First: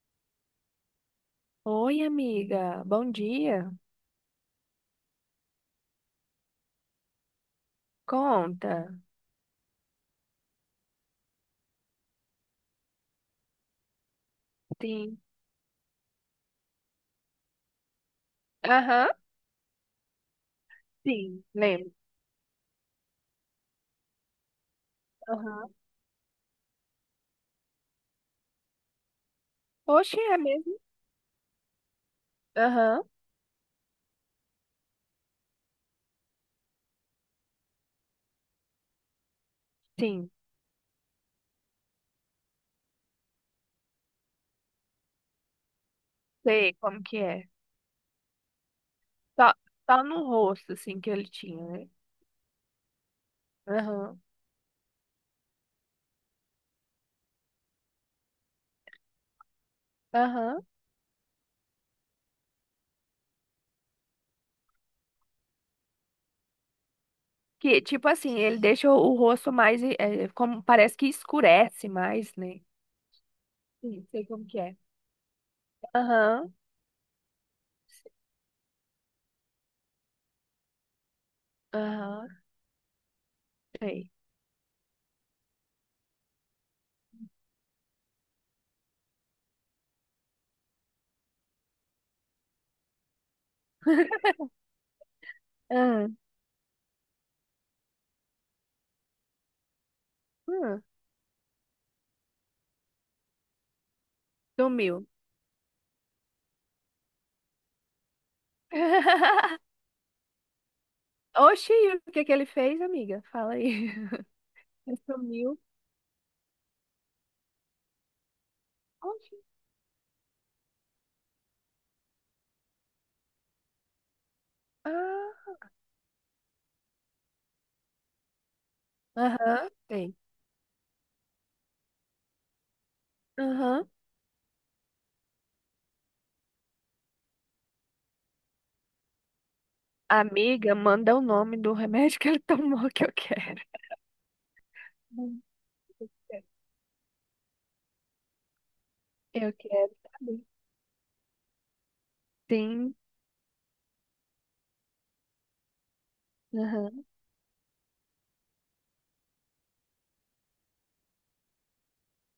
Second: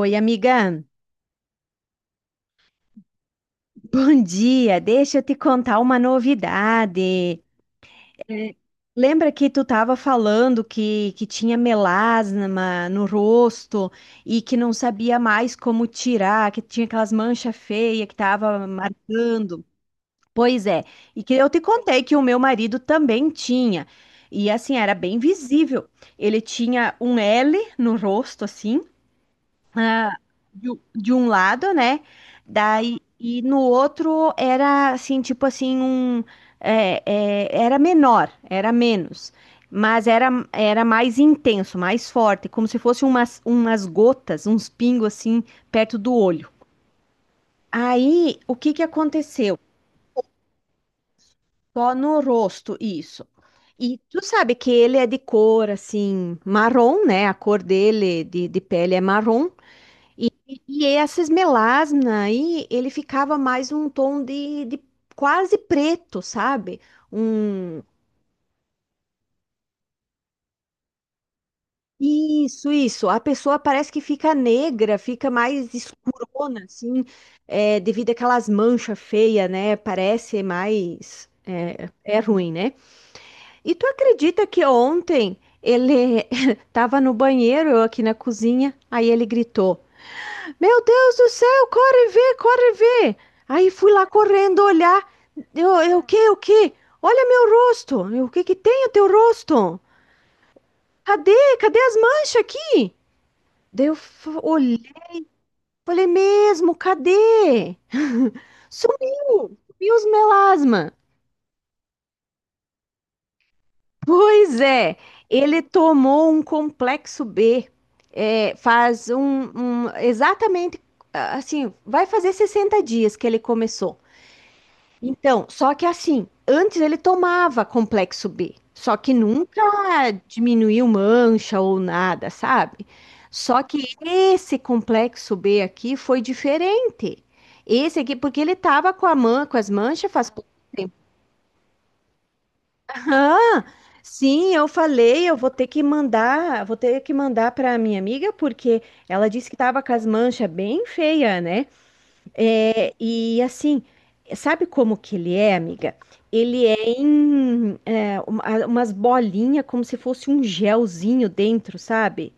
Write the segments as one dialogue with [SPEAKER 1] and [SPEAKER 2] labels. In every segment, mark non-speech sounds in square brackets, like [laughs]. [SPEAKER 1] Oi, amiga.
[SPEAKER 2] Oi, amiga. Bom dia.
[SPEAKER 1] Bom dia. Deixa eu te contar uma novidade. É,
[SPEAKER 2] Conta.
[SPEAKER 1] lembra que tu estava falando que tinha melasma no rosto e que não
[SPEAKER 2] Sim.
[SPEAKER 1] sabia mais como tirar, que tinha aquelas manchas feias que tava
[SPEAKER 2] Aham,
[SPEAKER 1] marcando? Pois é. E que
[SPEAKER 2] sim.
[SPEAKER 1] eu te
[SPEAKER 2] Lembro.
[SPEAKER 1] contei que o meu marido também tinha. E assim, era bem
[SPEAKER 2] Aham.
[SPEAKER 1] visível. Ele tinha um L no rosto, assim, ah,
[SPEAKER 2] Oxe, é mesmo?
[SPEAKER 1] um de um lado, né? Daí,
[SPEAKER 2] Aham,
[SPEAKER 1] e no outro era assim, tipo assim, um era menor, era menos, mas era,
[SPEAKER 2] sim.
[SPEAKER 1] era mais intenso, mais forte, como se fosse umas gotas, uns pingos assim, perto do olho.
[SPEAKER 2] Sei como que é.
[SPEAKER 1] Aí, o que que
[SPEAKER 2] Só,
[SPEAKER 1] aconteceu?
[SPEAKER 2] só no rosto, assim, que ele tinha, né?
[SPEAKER 1] Só no rosto, isso. E
[SPEAKER 2] Aham,
[SPEAKER 1] tu sabe que ele é de cor assim, marrom, né? A cor dele de pele é marrom. E,
[SPEAKER 2] aham.
[SPEAKER 1] e essas melasmas aí, ele ficava mais um tom de quase preto, sabe?
[SPEAKER 2] Que,
[SPEAKER 1] Um...
[SPEAKER 2] tipo assim, ele deixa o rosto mais, é como, parece que escurece mais, né?
[SPEAKER 1] Isso, isso. A pessoa parece que
[SPEAKER 2] Sim, sei
[SPEAKER 1] fica
[SPEAKER 2] como que é.
[SPEAKER 1] negra, fica mais
[SPEAKER 2] Aham,
[SPEAKER 1] escurona, assim, devido àquelas manchas feias, né? Parece mais. É
[SPEAKER 2] aham,
[SPEAKER 1] ruim, né? E tu
[SPEAKER 2] sei.
[SPEAKER 1] acredita que ontem ele [laughs] tava no banheiro, eu aqui na cozinha, aí ele gritou. Meu Deus do céu, corre ver, corre ver. Aí fui lá
[SPEAKER 2] [laughs]
[SPEAKER 1] correndo olhar. O
[SPEAKER 2] Ah,
[SPEAKER 1] que, o que? Olha meu rosto. O que que tem o teu rosto?
[SPEAKER 2] ah,
[SPEAKER 1] Cadê? Cadê as manchas aqui? Daí eu olhei,
[SPEAKER 2] sumiu.
[SPEAKER 1] falei mesmo, cadê? [laughs] Sumiu,
[SPEAKER 2] [laughs]
[SPEAKER 1] sumiu os melasma.
[SPEAKER 2] Oxi, o que que ele fez, amiga? Fala aí.
[SPEAKER 1] Pois é,
[SPEAKER 2] Sumiu.
[SPEAKER 1] ele tomou um complexo B. É, faz
[SPEAKER 2] Oxi.
[SPEAKER 1] um, exatamente assim, vai fazer 60 dias que ele começou. Então,
[SPEAKER 2] Ah,
[SPEAKER 1] só que assim, antes ele tomava complexo B, só que nunca
[SPEAKER 2] aham, tem.
[SPEAKER 1] diminuiu mancha ou nada, sabe? Só
[SPEAKER 2] Aham.
[SPEAKER 1] que esse complexo B aqui foi diferente. Esse aqui, porque ele tava com a com as manchas, faz.
[SPEAKER 2] Amiga, manda o nome do remédio que ele tomou que eu quero.
[SPEAKER 1] Ah, sim, eu falei, eu
[SPEAKER 2] Hum,
[SPEAKER 1] vou ter que
[SPEAKER 2] Eu quero
[SPEAKER 1] mandar, para minha amiga, porque ela disse
[SPEAKER 2] eu
[SPEAKER 1] que tava
[SPEAKER 2] quero
[SPEAKER 1] com as
[SPEAKER 2] saber.
[SPEAKER 1] manchas bem feia, né? É,
[SPEAKER 2] Sim.
[SPEAKER 1] e assim, sabe como que ele é, amiga? Ele é
[SPEAKER 2] Aham.
[SPEAKER 1] umas bolinhas, como se fosse um gelzinho dentro, sabe?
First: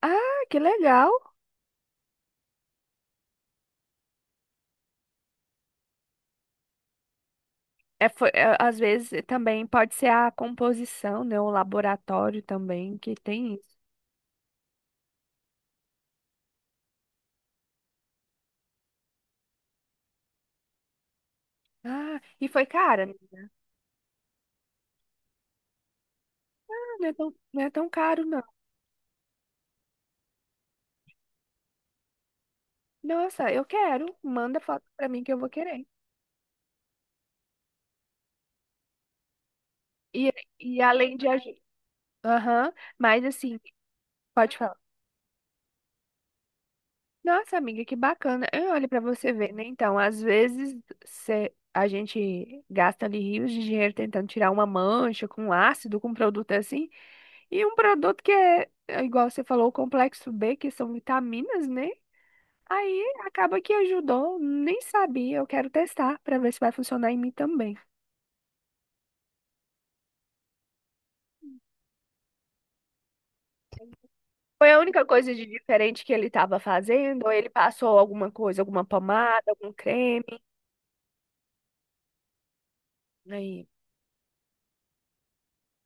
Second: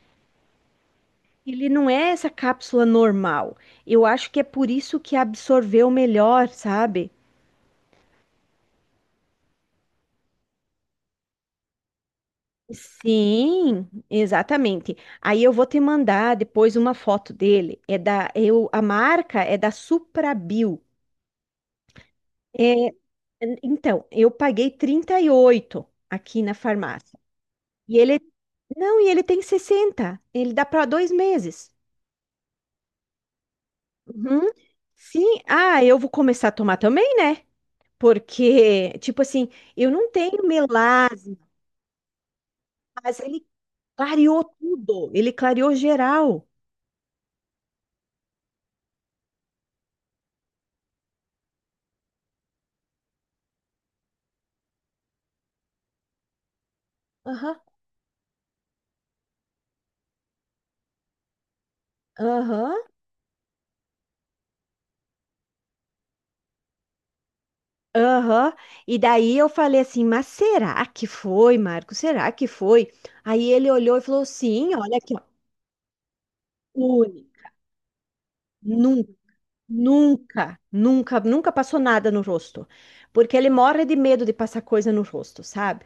[SPEAKER 2] Ah, que legal.
[SPEAKER 1] Ele não é essa cápsula normal. Eu acho que é por isso que absorveu melhor, sabe?
[SPEAKER 2] É, foi, é, às vezes também pode ser a composição, né? O laboratório também que tem isso.
[SPEAKER 1] Sim, exatamente. Aí eu vou te mandar depois uma foto dele. A marca é da Suprabio.
[SPEAKER 2] Ah, e foi cara?
[SPEAKER 1] Então, eu paguei 38 aqui na
[SPEAKER 2] Ah, não é
[SPEAKER 1] farmácia.
[SPEAKER 2] tão, não é tão
[SPEAKER 1] E ele,
[SPEAKER 2] caro, não.
[SPEAKER 1] não, e ele tem 60. Ele dá para 2 meses.
[SPEAKER 2] Nossa, eu quero.
[SPEAKER 1] Uhum.
[SPEAKER 2] Manda foto pra mim
[SPEAKER 1] Sim,
[SPEAKER 2] que eu vou
[SPEAKER 1] ah,
[SPEAKER 2] querer.
[SPEAKER 1] eu vou começar a tomar também, né? Porque, tipo assim, eu não
[SPEAKER 2] E,
[SPEAKER 1] tenho
[SPEAKER 2] e além de
[SPEAKER 1] melasma,
[SPEAKER 2] ajudar. Aham,
[SPEAKER 1] mas
[SPEAKER 2] mas
[SPEAKER 1] ele
[SPEAKER 2] assim,
[SPEAKER 1] clareou
[SPEAKER 2] pode falar.
[SPEAKER 1] tudo, ele clareou geral.
[SPEAKER 2] Nossa, amiga, que bacana. Eu olho para você ver, né? Então, às vezes cê- a gente gasta ali rios de dinheiro tentando tirar uma mancha com um ácido, com um produto assim,
[SPEAKER 1] Aham,
[SPEAKER 2] e um produto que é, é igual você falou, o complexo B, que são vitaminas, né?
[SPEAKER 1] aham,
[SPEAKER 2] Aí acaba que ajudou, nem sabia. Eu quero testar para ver se vai funcionar em mim também.
[SPEAKER 1] aham. E daí eu falei assim, mas será que foi, Marco? Será que foi? Aí ele olhou e falou,
[SPEAKER 2] Foi
[SPEAKER 1] sim,
[SPEAKER 2] a
[SPEAKER 1] olha
[SPEAKER 2] única
[SPEAKER 1] aqui, ó,
[SPEAKER 2] coisa de diferente que ele estava fazendo, ou ele
[SPEAKER 1] única,
[SPEAKER 2] passou alguma coisa, alguma
[SPEAKER 1] nu-
[SPEAKER 2] pomada, algum creme.
[SPEAKER 1] nunca, nunca, nunca passou nada no rosto. Porque ele
[SPEAKER 2] Aí,
[SPEAKER 1] morre de medo de passar coisa no rosto, sabe?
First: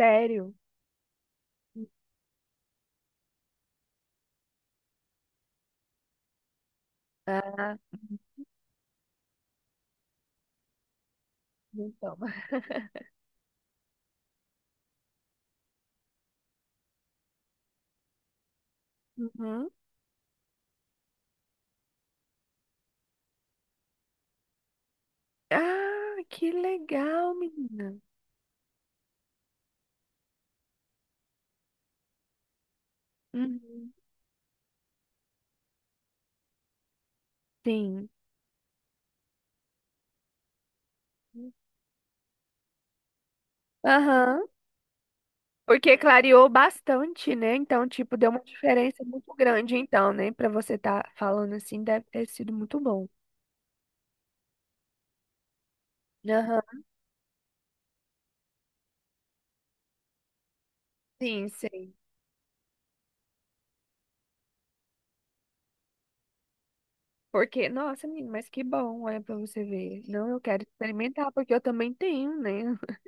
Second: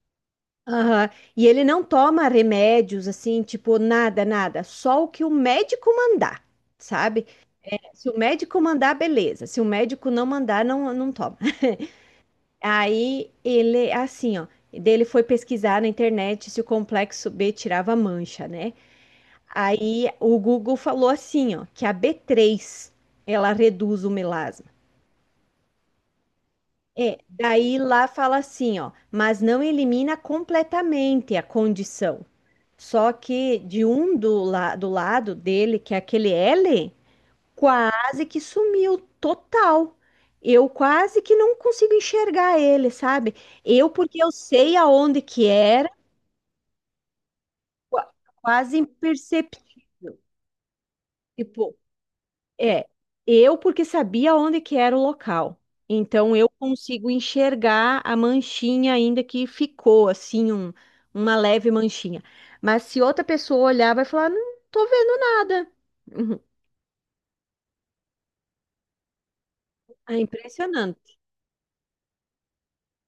[SPEAKER 2] sério?
[SPEAKER 1] Aham. E ele não toma remédios assim, tipo, nada, nada. Só o que o médico mandar, sabe?
[SPEAKER 2] Ah,
[SPEAKER 1] Se o médico mandar, beleza. Se o médico não mandar, não, não toma. [laughs]
[SPEAKER 2] então.
[SPEAKER 1] Aí, assim, ó, dele foi pesquisar na internet se o complexo B tirava mancha, né?
[SPEAKER 2] Uhum.
[SPEAKER 1] Aí o Google falou assim, ó, que a B3 ela reduz o melasma.
[SPEAKER 2] Ah, que
[SPEAKER 1] É,
[SPEAKER 2] legal,
[SPEAKER 1] daí
[SPEAKER 2] menina.
[SPEAKER 1] lá fala assim, ó, mas não elimina completamente a condição. Só que de
[SPEAKER 2] Uhum.
[SPEAKER 1] um do, la do lado dele, que é aquele L,
[SPEAKER 2] Sim.
[SPEAKER 1] quase que sumiu total. Eu quase que não consigo enxergar ele, sabe? Eu, porque eu
[SPEAKER 2] Aham.
[SPEAKER 1] sei aonde que era,
[SPEAKER 2] Porque clareou bastante, né? Então,
[SPEAKER 1] qua-
[SPEAKER 2] tipo, deu uma
[SPEAKER 1] quase
[SPEAKER 2] diferença muito grande, então,
[SPEAKER 1] imperceptível.
[SPEAKER 2] né? Pra você estar falando
[SPEAKER 1] Tipo,
[SPEAKER 2] assim, deve ter sido muito
[SPEAKER 1] É,
[SPEAKER 2] bom.
[SPEAKER 1] eu porque sabia onde que era o local. Então eu
[SPEAKER 2] Aham.
[SPEAKER 1] consigo enxergar a manchinha ainda que ficou assim uma
[SPEAKER 2] Sim,
[SPEAKER 1] leve
[SPEAKER 2] sim.
[SPEAKER 1] manchinha. Mas se outra pessoa olhar, vai falar, não tô vendo nada. Uhum.
[SPEAKER 2] Porque, nossa, menina, mas que bom, olha, pra você ver.
[SPEAKER 1] É
[SPEAKER 2] Não, eu quero
[SPEAKER 1] impressionante.
[SPEAKER 2] experimentar, porque eu também tenho, né? [laughs]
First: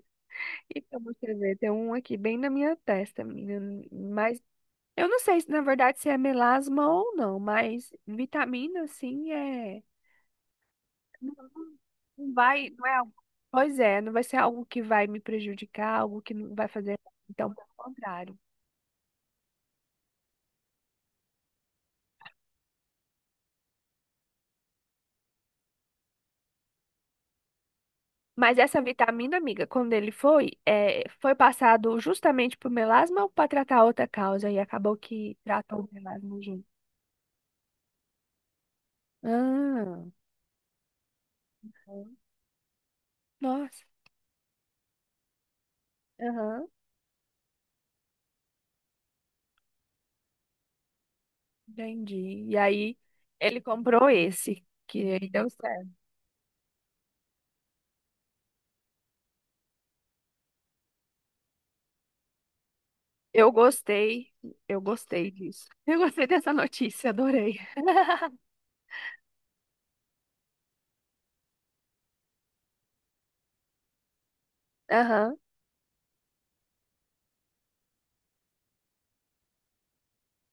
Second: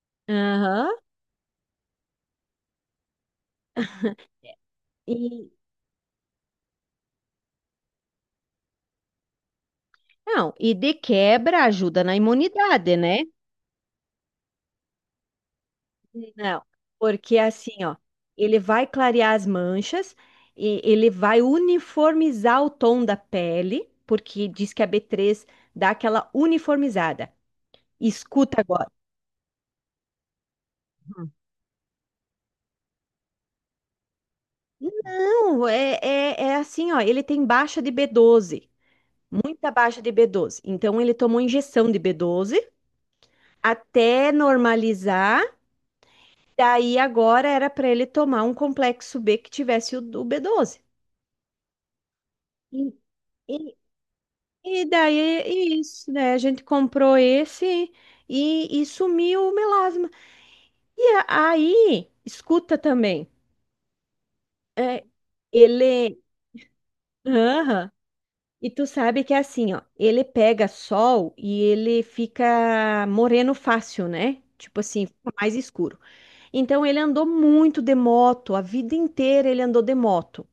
[SPEAKER 2] E
[SPEAKER 1] Aham.
[SPEAKER 2] pra você ver, tem um aqui bem na minha testa, menina. Mas eu não sei se,
[SPEAKER 1] E
[SPEAKER 2] na verdade, se é melasma ou não, mas vitamina, assim é.
[SPEAKER 1] não, e de
[SPEAKER 2] Não
[SPEAKER 1] quebra ajuda na
[SPEAKER 2] não vai, não é
[SPEAKER 1] imunidade,
[SPEAKER 2] algo.
[SPEAKER 1] né?
[SPEAKER 2] Pois é, não vai ser algo que vai me prejudicar, algo que não
[SPEAKER 1] Não,
[SPEAKER 2] vai fazer.
[SPEAKER 1] porque
[SPEAKER 2] Então, pelo
[SPEAKER 1] assim, ó,
[SPEAKER 2] contrário.
[SPEAKER 1] ele vai clarear as manchas e ele vai uniformizar o tom da pele, porque diz que a B3 dá aquela uniformizada.
[SPEAKER 2] Mas
[SPEAKER 1] Escuta
[SPEAKER 2] essa
[SPEAKER 1] agora.
[SPEAKER 2] vitamina, amiga, quando ele foi, é, foi passado justamente pro melasma ou para tratar outra causa? E acabou que
[SPEAKER 1] Não,
[SPEAKER 2] tratou o melasma
[SPEAKER 1] é
[SPEAKER 2] junto.
[SPEAKER 1] assim, ó, ele tem baixa de B12, muita baixa
[SPEAKER 2] Ah,
[SPEAKER 1] de B12. Então ele tomou injeção de B12
[SPEAKER 2] nossa,
[SPEAKER 1] até normalizar.
[SPEAKER 2] aham,
[SPEAKER 1] Daí agora era para ele tomar um complexo B que tivesse o B12.
[SPEAKER 2] entendi. E aí, ele
[SPEAKER 1] E-
[SPEAKER 2] comprou esse,
[SPEAKER 1] E
[SPEAKER 2] que
[SPEAKER 1] daí,
[SPEAKER 2] aí
[SPEAKER 1] é
[SPEAKER 2] deu certo.
[SPEAKER 1] isso, né? A gente comprou esse e sumiu o melasma. Aí, escuta também,
[SPEAKER 2] Eu gostei, eu gostei disso. Eu
[SPEAKER 1] ele.
[SPEAKER 2] gostei dessa notícia, adorei.
[SPEAKER 1] Aham. E tu sabe que é assim, ó, ele pega sol e ele fica moreno fácil, né? Tipo assim, fica
[SPEAKER 2] Aham.
[SPEAKER 1] mais escuro. Então ele andou muito de moto, a vida inteira ele andou de moto.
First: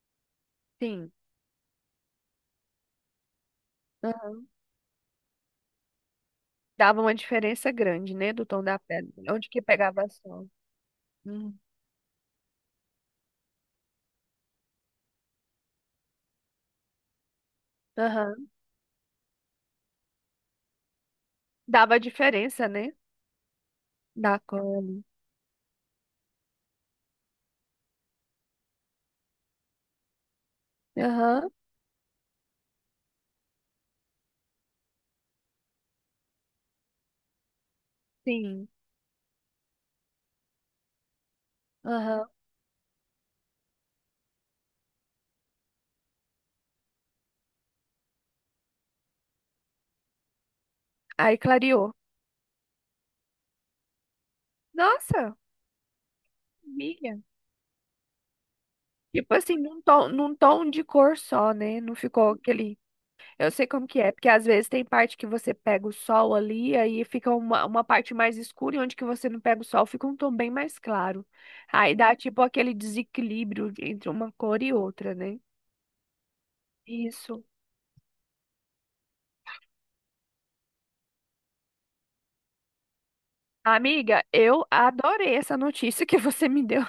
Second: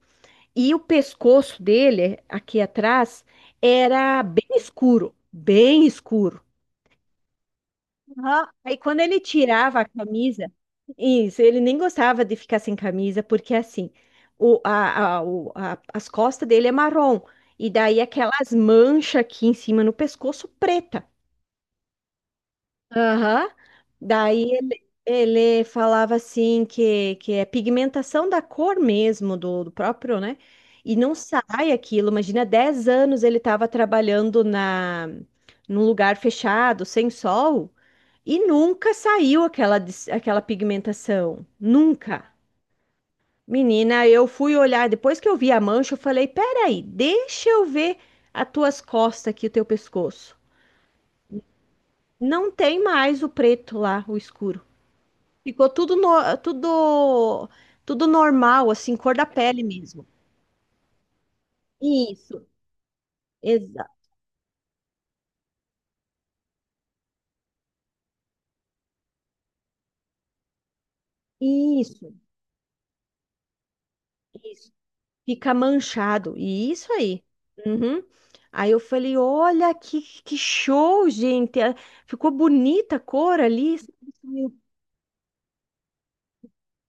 [SPEAKER 1] E o
[SPEAKER 2] Sim.
[SPEAKER 1] pescoço dele, aqui atrás, era bem escuro, bem escuro.
[SPEAKER 2] Dava uma diferença grande, né, do
[SPEAKER 1] Aham.
[SPEAKER 2] tom
[SPEAKER 1] Aí
[SPEAKER 2] da
[SPEAKER 1] quando
[SPEAKER 2] pele.
[SPEAKER 1] ele
[SPEAKER 2] Onde que
[SPEAKER 1] tirava a
[SPEAKER 2] pegava sol?
[SPEAKER 1] camisa, isso,
[SPEAKER 2] Hum.
[SPEAKER 1] ele nem gostava de ficar sem camisa, porque assim, o, a- o- a- as costas dele é marrom, e daí
[SPEAKER 2] Aham.
[SPEAKER 1] aquelas manchas aqui em cima no pescoço preta.
[SPEAKER 2] Dava diferença, né,
[SPEAKER 1] Aham.
[SPEAKER 2] da
[SPEAKER 1] Daí
[SPEAKER 2] cor
[SPEAKER 1] ele,
[SPEAKER 2] ali.
[SPEAKER 1] ele falava assim que é pigmentação da cor mesmo, do próprio, né? E não
[SPEAKER 2] Aham,
[SPEAKER 1] sai aquilo. Imagina, 10 anos ele estava trabalhando na, num lugar fechado, sem sol, e
[SPEAKER 2] sim.
[SPEAKER 1] nunca saiu aquela, aquela pigmentação. Nunca.
[SPEAKER 2] Aham.
[SPEAKER 1] Menina, eu fui olhar, depois que eu vi a mancha, eu falei, peraí, deixa eu ver as tuas costas aqui, o teu pescoço.
[SPEAKER 2] Aí clareou.
[SPEAKER 1] Não tem mais o preto lá, o escuro.
[SPEAKER 2] Nossa,
[SPEAKER 1] Ficou tudo,
[SPEAKER 2] amiga.
[SPEAKER 1] tudo, tudo normal, assim, cor da
[SPEAKER 2] Tipo assim,
[SPEAKER 1] pele mesmo.
[SPEAKER 2] num tom de cor só, né? Não ficou
[SPEAKER 1] Isso,
[SPEAKER 2] aquele... Eu sei como
[SPEAKER 1] exa
[SPEAKER 2] que é, porque às vezes tem parte que você pega o sol ali, aí fica uma parte mais escura, e onde que você não pega o sol, fica um tom bem mais claro. Aí
[SPEAKER 1] isso,
[SPEAKER 2] dá tipo aquele desequilíbrio entre uma cor
[SPEAKER 1] isso.
[SPEAKER 2] e outra, né?
[SPEAKER 1] Fica manchado. E isso aí.
[SPEAKER 2] Isso.
[SPEAKER 1] Uhum. Aí eu falei, olha que show, gente. Ah, ficou bonita a cor ali.
[SPEAKER 2] Amiga, eu adorei essa notícia que você me deu,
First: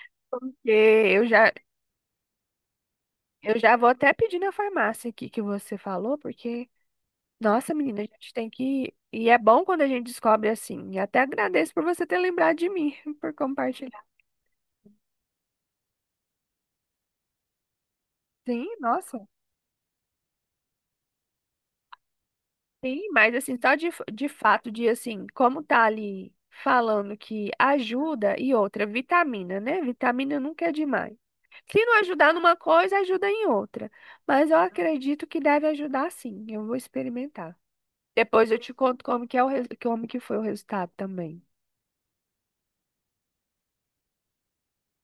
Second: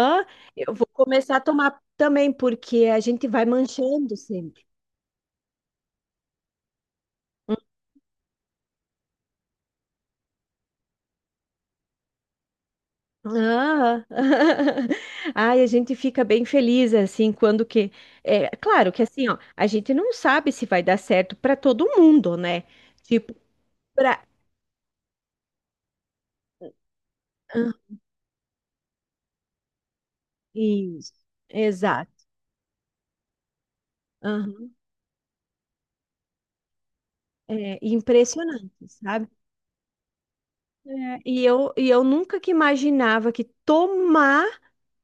[SPEAKER 2] [laughs] porque
[SPEAKER 1] Eu vou começar a tomar também, porque a gente vai
[SPEAKER 2] eu já vou até
[SPEAKER 1] manchando
[SPEAKER 2] pedir na
[SPEAKER 1] sempre.
[SPEAKER 2] farmácia aqui que você falou, porque, nossa, menina, a gente tem que. E é bom quando a gente descobre assim. E até agradeço por você ter lembrado de mim, [laughs] por compartilhar.
[SPEAKER 1] Ah, [laughs] ai, a gente fica bem feliz assim quando que é
[SPEAKER 2] Sim,
[SPEAKER 1] claro que
[SPEAKER 2] nossa.
[SPEAKER 1] assim, ó, a gente não sabe se vai dar certo para todo mundo, né?
[SPEAKER 2] Sim,
[SPEAKER 1] Tipo
[SPEAKER 2] mas assim, só
[SPEAKER 1] para
[SPEAKER 2] de fato, de assim, como tá ali falando que ajuda e outra, vitamina, né? Vitamina nunca é
[SPEAKER 1] isso,
[SPEAKER 2] demais. Se não
[SPEAKER 1] exato,
[SPEAKER 2] ajudar numa coisa, ajuda em outra. Mas eu
[SPEAKER 1] aham.
[SPEAKER 2] acredito que deve ajudar sim. Eu vou experimentar.
[SPEAKER 1] É
[SPEAKER 2] Depois eu te
[SPEAKER 1] impressionante,
[SPEAKER 2] conto
[SPEAKER 1] sabe?
[SPEAKER 2] como que é o res- como que foi o resultado
[SPEAKER 1] É,
[SPEAKER 2] também.
[SPEAKER 1] e eu nunca que imaginava que tomar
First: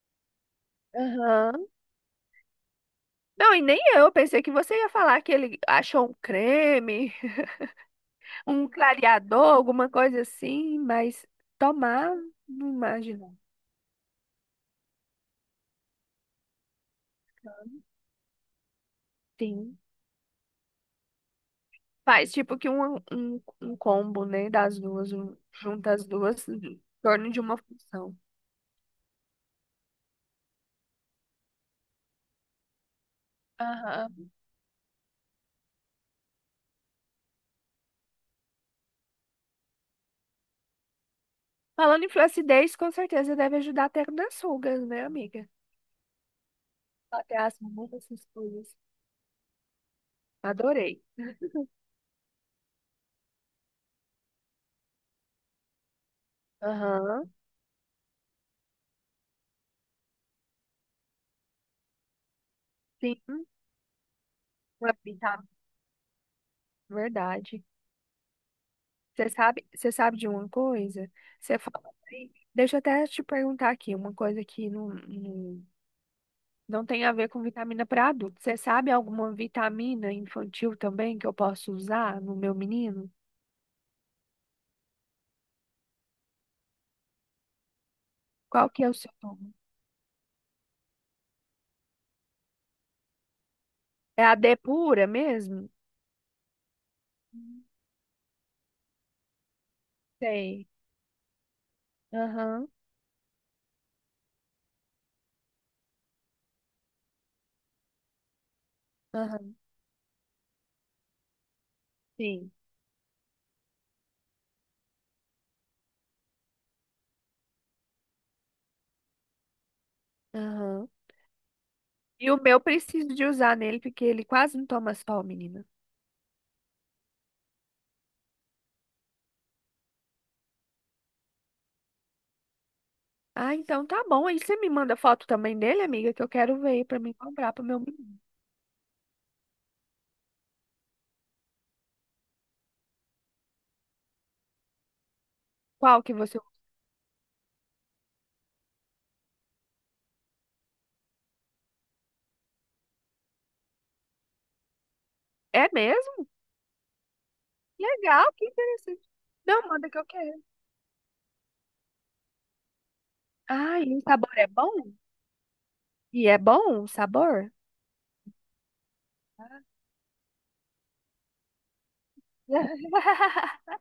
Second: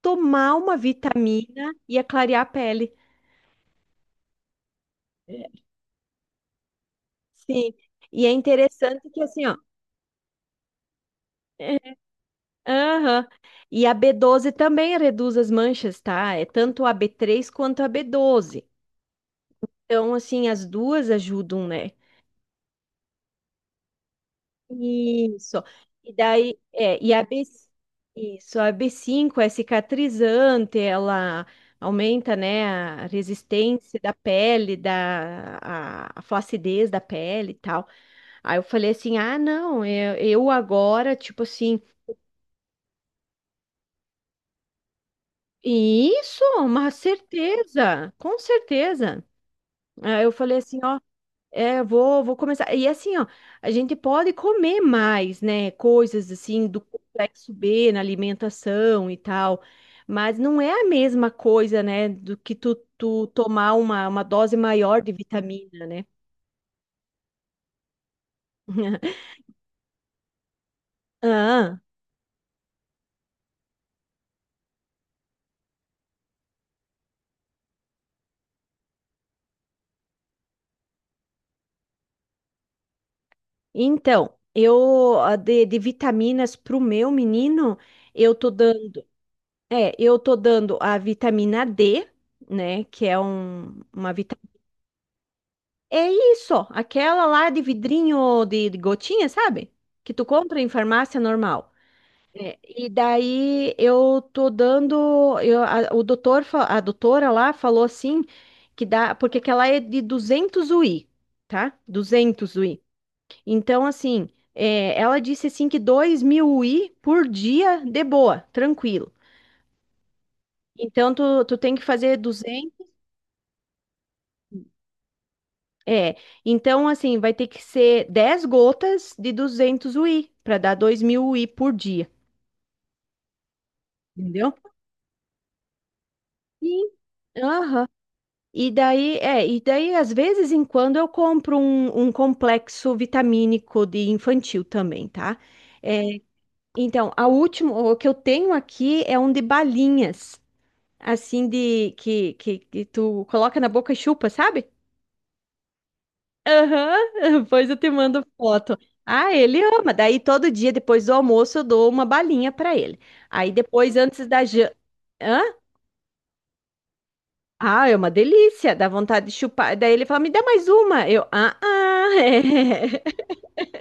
[SPEAKER 1] tomar uma
[SPEAKER 2] Aham.
[SPEAKER 1] vitamina ia clarear a pele.
[SPEAKER 2] Não, e nem eu. Pensei que você ia falar que
[SPEAKER 1] É,
[SPEAKER 2] ele achou um creme,
[SPEAKER 1] Sim, e é
[SPEAKER 2] [laughs] um
[SPEAKER 1] interessante que assim,
[SPEAKER 2] clareador,
[SPEAKER 1] ó.
[SPEAKER 2] alguma coisa assim, mas
[SPEAKER 1] é,
[SPEAKER 2] tomar, não
[SPEAKER 1] Aham.
[SPEAKER 2] imagino.
[SPEAKER 1] E a B12 também reduz as manchas, tá? É tanto a B3 quanto a B12.
[SPEAKER 2] Sim.
[SPEAKER 1] Então, assim, as duas ajudam, né?
[SPEAKER 2] Faz tipo que um combo, né, das duas, um,
[SPEAKER 1] Isso.
[SPEAKER 2] junta as
[SPEAKER 1] E
[SPEAKER 2] duas
[SPEAKER 1] daí,
[SPEAKER 2] em
[SPEAKER 1] é, e a
[SPEAKER 2] torno de
[SPEAKER 1] B,
[SPEAKER 2] uma função.
[SPEAKER 1] isso, a B5 é cicatrizante, ela aumenta, né, a resistência da
[SPEAKER 2] Aham.
[SPEAKER 1] pele, a flacidez da pele e tal. Aí eu falei assim: "Ah, não, eu agora, tipo assim,
[SPEAKER 2] Falando em flacidez, com certeza deve ajudar até nas rugas, né, amiga?
[SPEAKER 1] isso, uma
[SPEAKER 2] Até as rugas,
[SPEAKER 1] certeza,
[SPEAKER 2] essas
[SPEAKER 1] com
[SPEAKER 2] coisas.
[SPEAKER 1] certeza. Aí eu falei assim, ó,
[SPEAKER 2] Adorei.
[SPEAKER 1] é, vou começar. E assim, ó, a gente pode comer mais, né? Coisas assim do
[SPEAKER 2] Aham,
[SPEAKER 1] complexo B na alimentação e tal, mas não é a mesma coisa, né? Do que tu,
[SPEAKER 2] sim,
[SPEAKER 1] tomar uma dose
[SPEAKER 2] uma
[SPEAKER 1] maior de
[SPEAKER 2] vitamina,
[SPEAKER 1] vitamina, né?
[SPEAKER 2] verdade.
[SPEAKER 1] [laughs]
[SPEAKER 2] Você sabe de uma coisa? Você
[SPEAKER 1] Ah,
[SPEAKER 2] fala aí. Deixa eu até te perguntar aqui, uma coisa que não, não, não tem a ver com vitamina para adulto. Você sabe alguma vitamina infantil também que eu posso usar no meu menino?
[SPEAKER 1] então, eu a de vitaminas pro meu menino, eu tô
[SPEAKER 2] Qual que é o
[SPEAKER 1] dando,
[SPEAKER 2] seu nome?
[SPEAKER 1] eu tô dando a vitamina D, né? Que é uma
[SPEAKER 2] É a
[SPEAKER 1] vitamina.
[SPEAKER 2] D pura mesmo?
[SPEAKER 1] É isso, aquela lá de
[SPEAKER 2] Hum,
[SPEAKER 1] vidrinho de gotinha, sabe? Que tu compra
[SPEAKER 2] Sei.
[SPEAKER 1] em farmácia normal. É,
[SPEAKER 2] Aham,
[SPEAKER 1] e daí eu tô dando, a doutora lá falou assim que dá, porque
[SPEAKER 2] aham,
[SPEAKER 1] aquela é de 200 UI, tá?
[SPEAKER 2] sim.
[SPEAKER 1] 200 UI. Então assim, ela disse assim que 2 mil UI por dia, de boa, tranquilo.
[SPEAKER 2] Aham.
[SPEAKER 1] Então tu tem que fazer
[SPEAKER 2] E o meu
[SPEAKER 1] 200.
[SPEAKER 2] preciso de usar nele, porque ele quase não toma sol, menina.
[SPEAKER 1] É, então assim, vai ter que ser 10 gotas de 200 UI, para dar 2.000 UI por dia,
[SPEAKER 2] Ah, então tá bom. Aí
[SPEAKER 1] entendeu?
[SPEAKER 2] você me manda foto também dele, amiga, que eu quero ver
[SPEAKER 1] Sim.
[SPEAKER 2] pra mim comprar pro meu
[SPEAKER 1] Aham.
[SPEAKER 2] menino.
[SPEAKER 1] E daí, e daí às vezes em quando eu compro um complexo vitamínico de infantil também, tá? É,
[SPEAKER 2] Qual que você...
[SPEAKER 1] então, a última, o que eu tenho aqui é um de balinhas, assim de que tu coloca na boca e chupa, sabe?
[SPEAKER 2] É mesmo?
[SPEAKER 1] Aham, [laughs] depois eu te mando
[SPEAKER 2] Legal, que
[SPEAKER 1] foto.
[SPEAKER 2] interessante.
[SPEAKER 1] Ah, ele
[SPEAKER 2] Não, manda
[SPEAKER 1] ama.
[SPEAKER 2] que eu
[SPEAKER 1] Daí
[SPEAKER 2] quero.
[SPEAKER 1] todo dia depois do almoço eu dou uma balinha pra ele. Aí
[SPEAKER 2] Ah,
[SPEAKER 1] depois
[SPEAKER 2] e o
[SPEAKER 1] antes
[SPEAKER 2] sabor
[SPEAKER 1] da
[SPEAKER 2] é
[SPEAKER 1] jan...
[SPEAKER 2] bom?
[SPEAKER 1] Hã?
[SPEAKER 2] E é bom o sabor?
[SPEAKER 1] Ah, é uma delícia, dá vontade de chupar. Daí ele fala: "Me dá mais uma". Eu: "Ah, ah". [laughs]
[SPEAKER 2] [laughs]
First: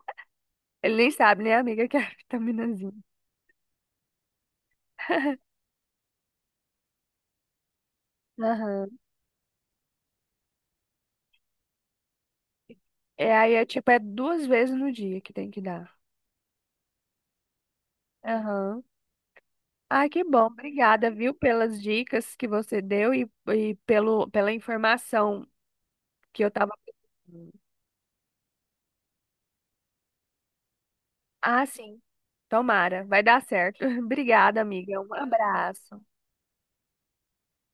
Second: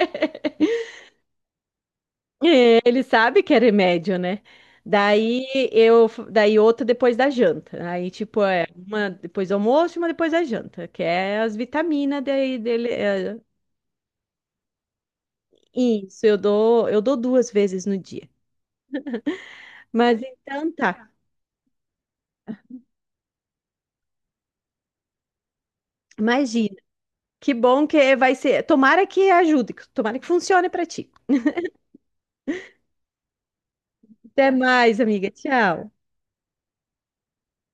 [SPEAKER 2] Ele nem sabe, né, amiga, que é vitaminazinha.
[SPEAKER 1] Ele sabe que é remédio, né? Daí eu, daí outra depois da janta. Aí tipo é
[SPEAKER 2] Aham.
[SPEAKER 1] uma depois do almoço, e uma depois da janta, que é as vitaminas daí dele.
[SPEAKER 2] É, aí é tipo, é 2 vezes no dia que tem que dar.
[SPEAKER 1] Isso, eu dou 2 vezes no dia.
[SPEAKER 2] Aham. Ah,
[SPEAKER 1] Mas
[SPEAKER 2] que bom.
[SPEAKER 1] então tá.
[SPEAKER 2] Obrigada, viu, pelas dicas que você deu e pelo, pela informação que eu tava.
[SPEAKER 1] Imagina. Que bom que vai ser. Tomara que ajude, tomara que funcione para ti.
[SPEAKER 2] Ah, sim. Tomara, vai dar certo. [laughs]
[SPEAKER 1] Até
[SPEAKER 2] Obrigada,
[SPEAKER 1] mais,
[SPEAKER 2] amiga. Um
[SPEAKER 1] amiga. Tchau.
[SPEAKER 2] abraço.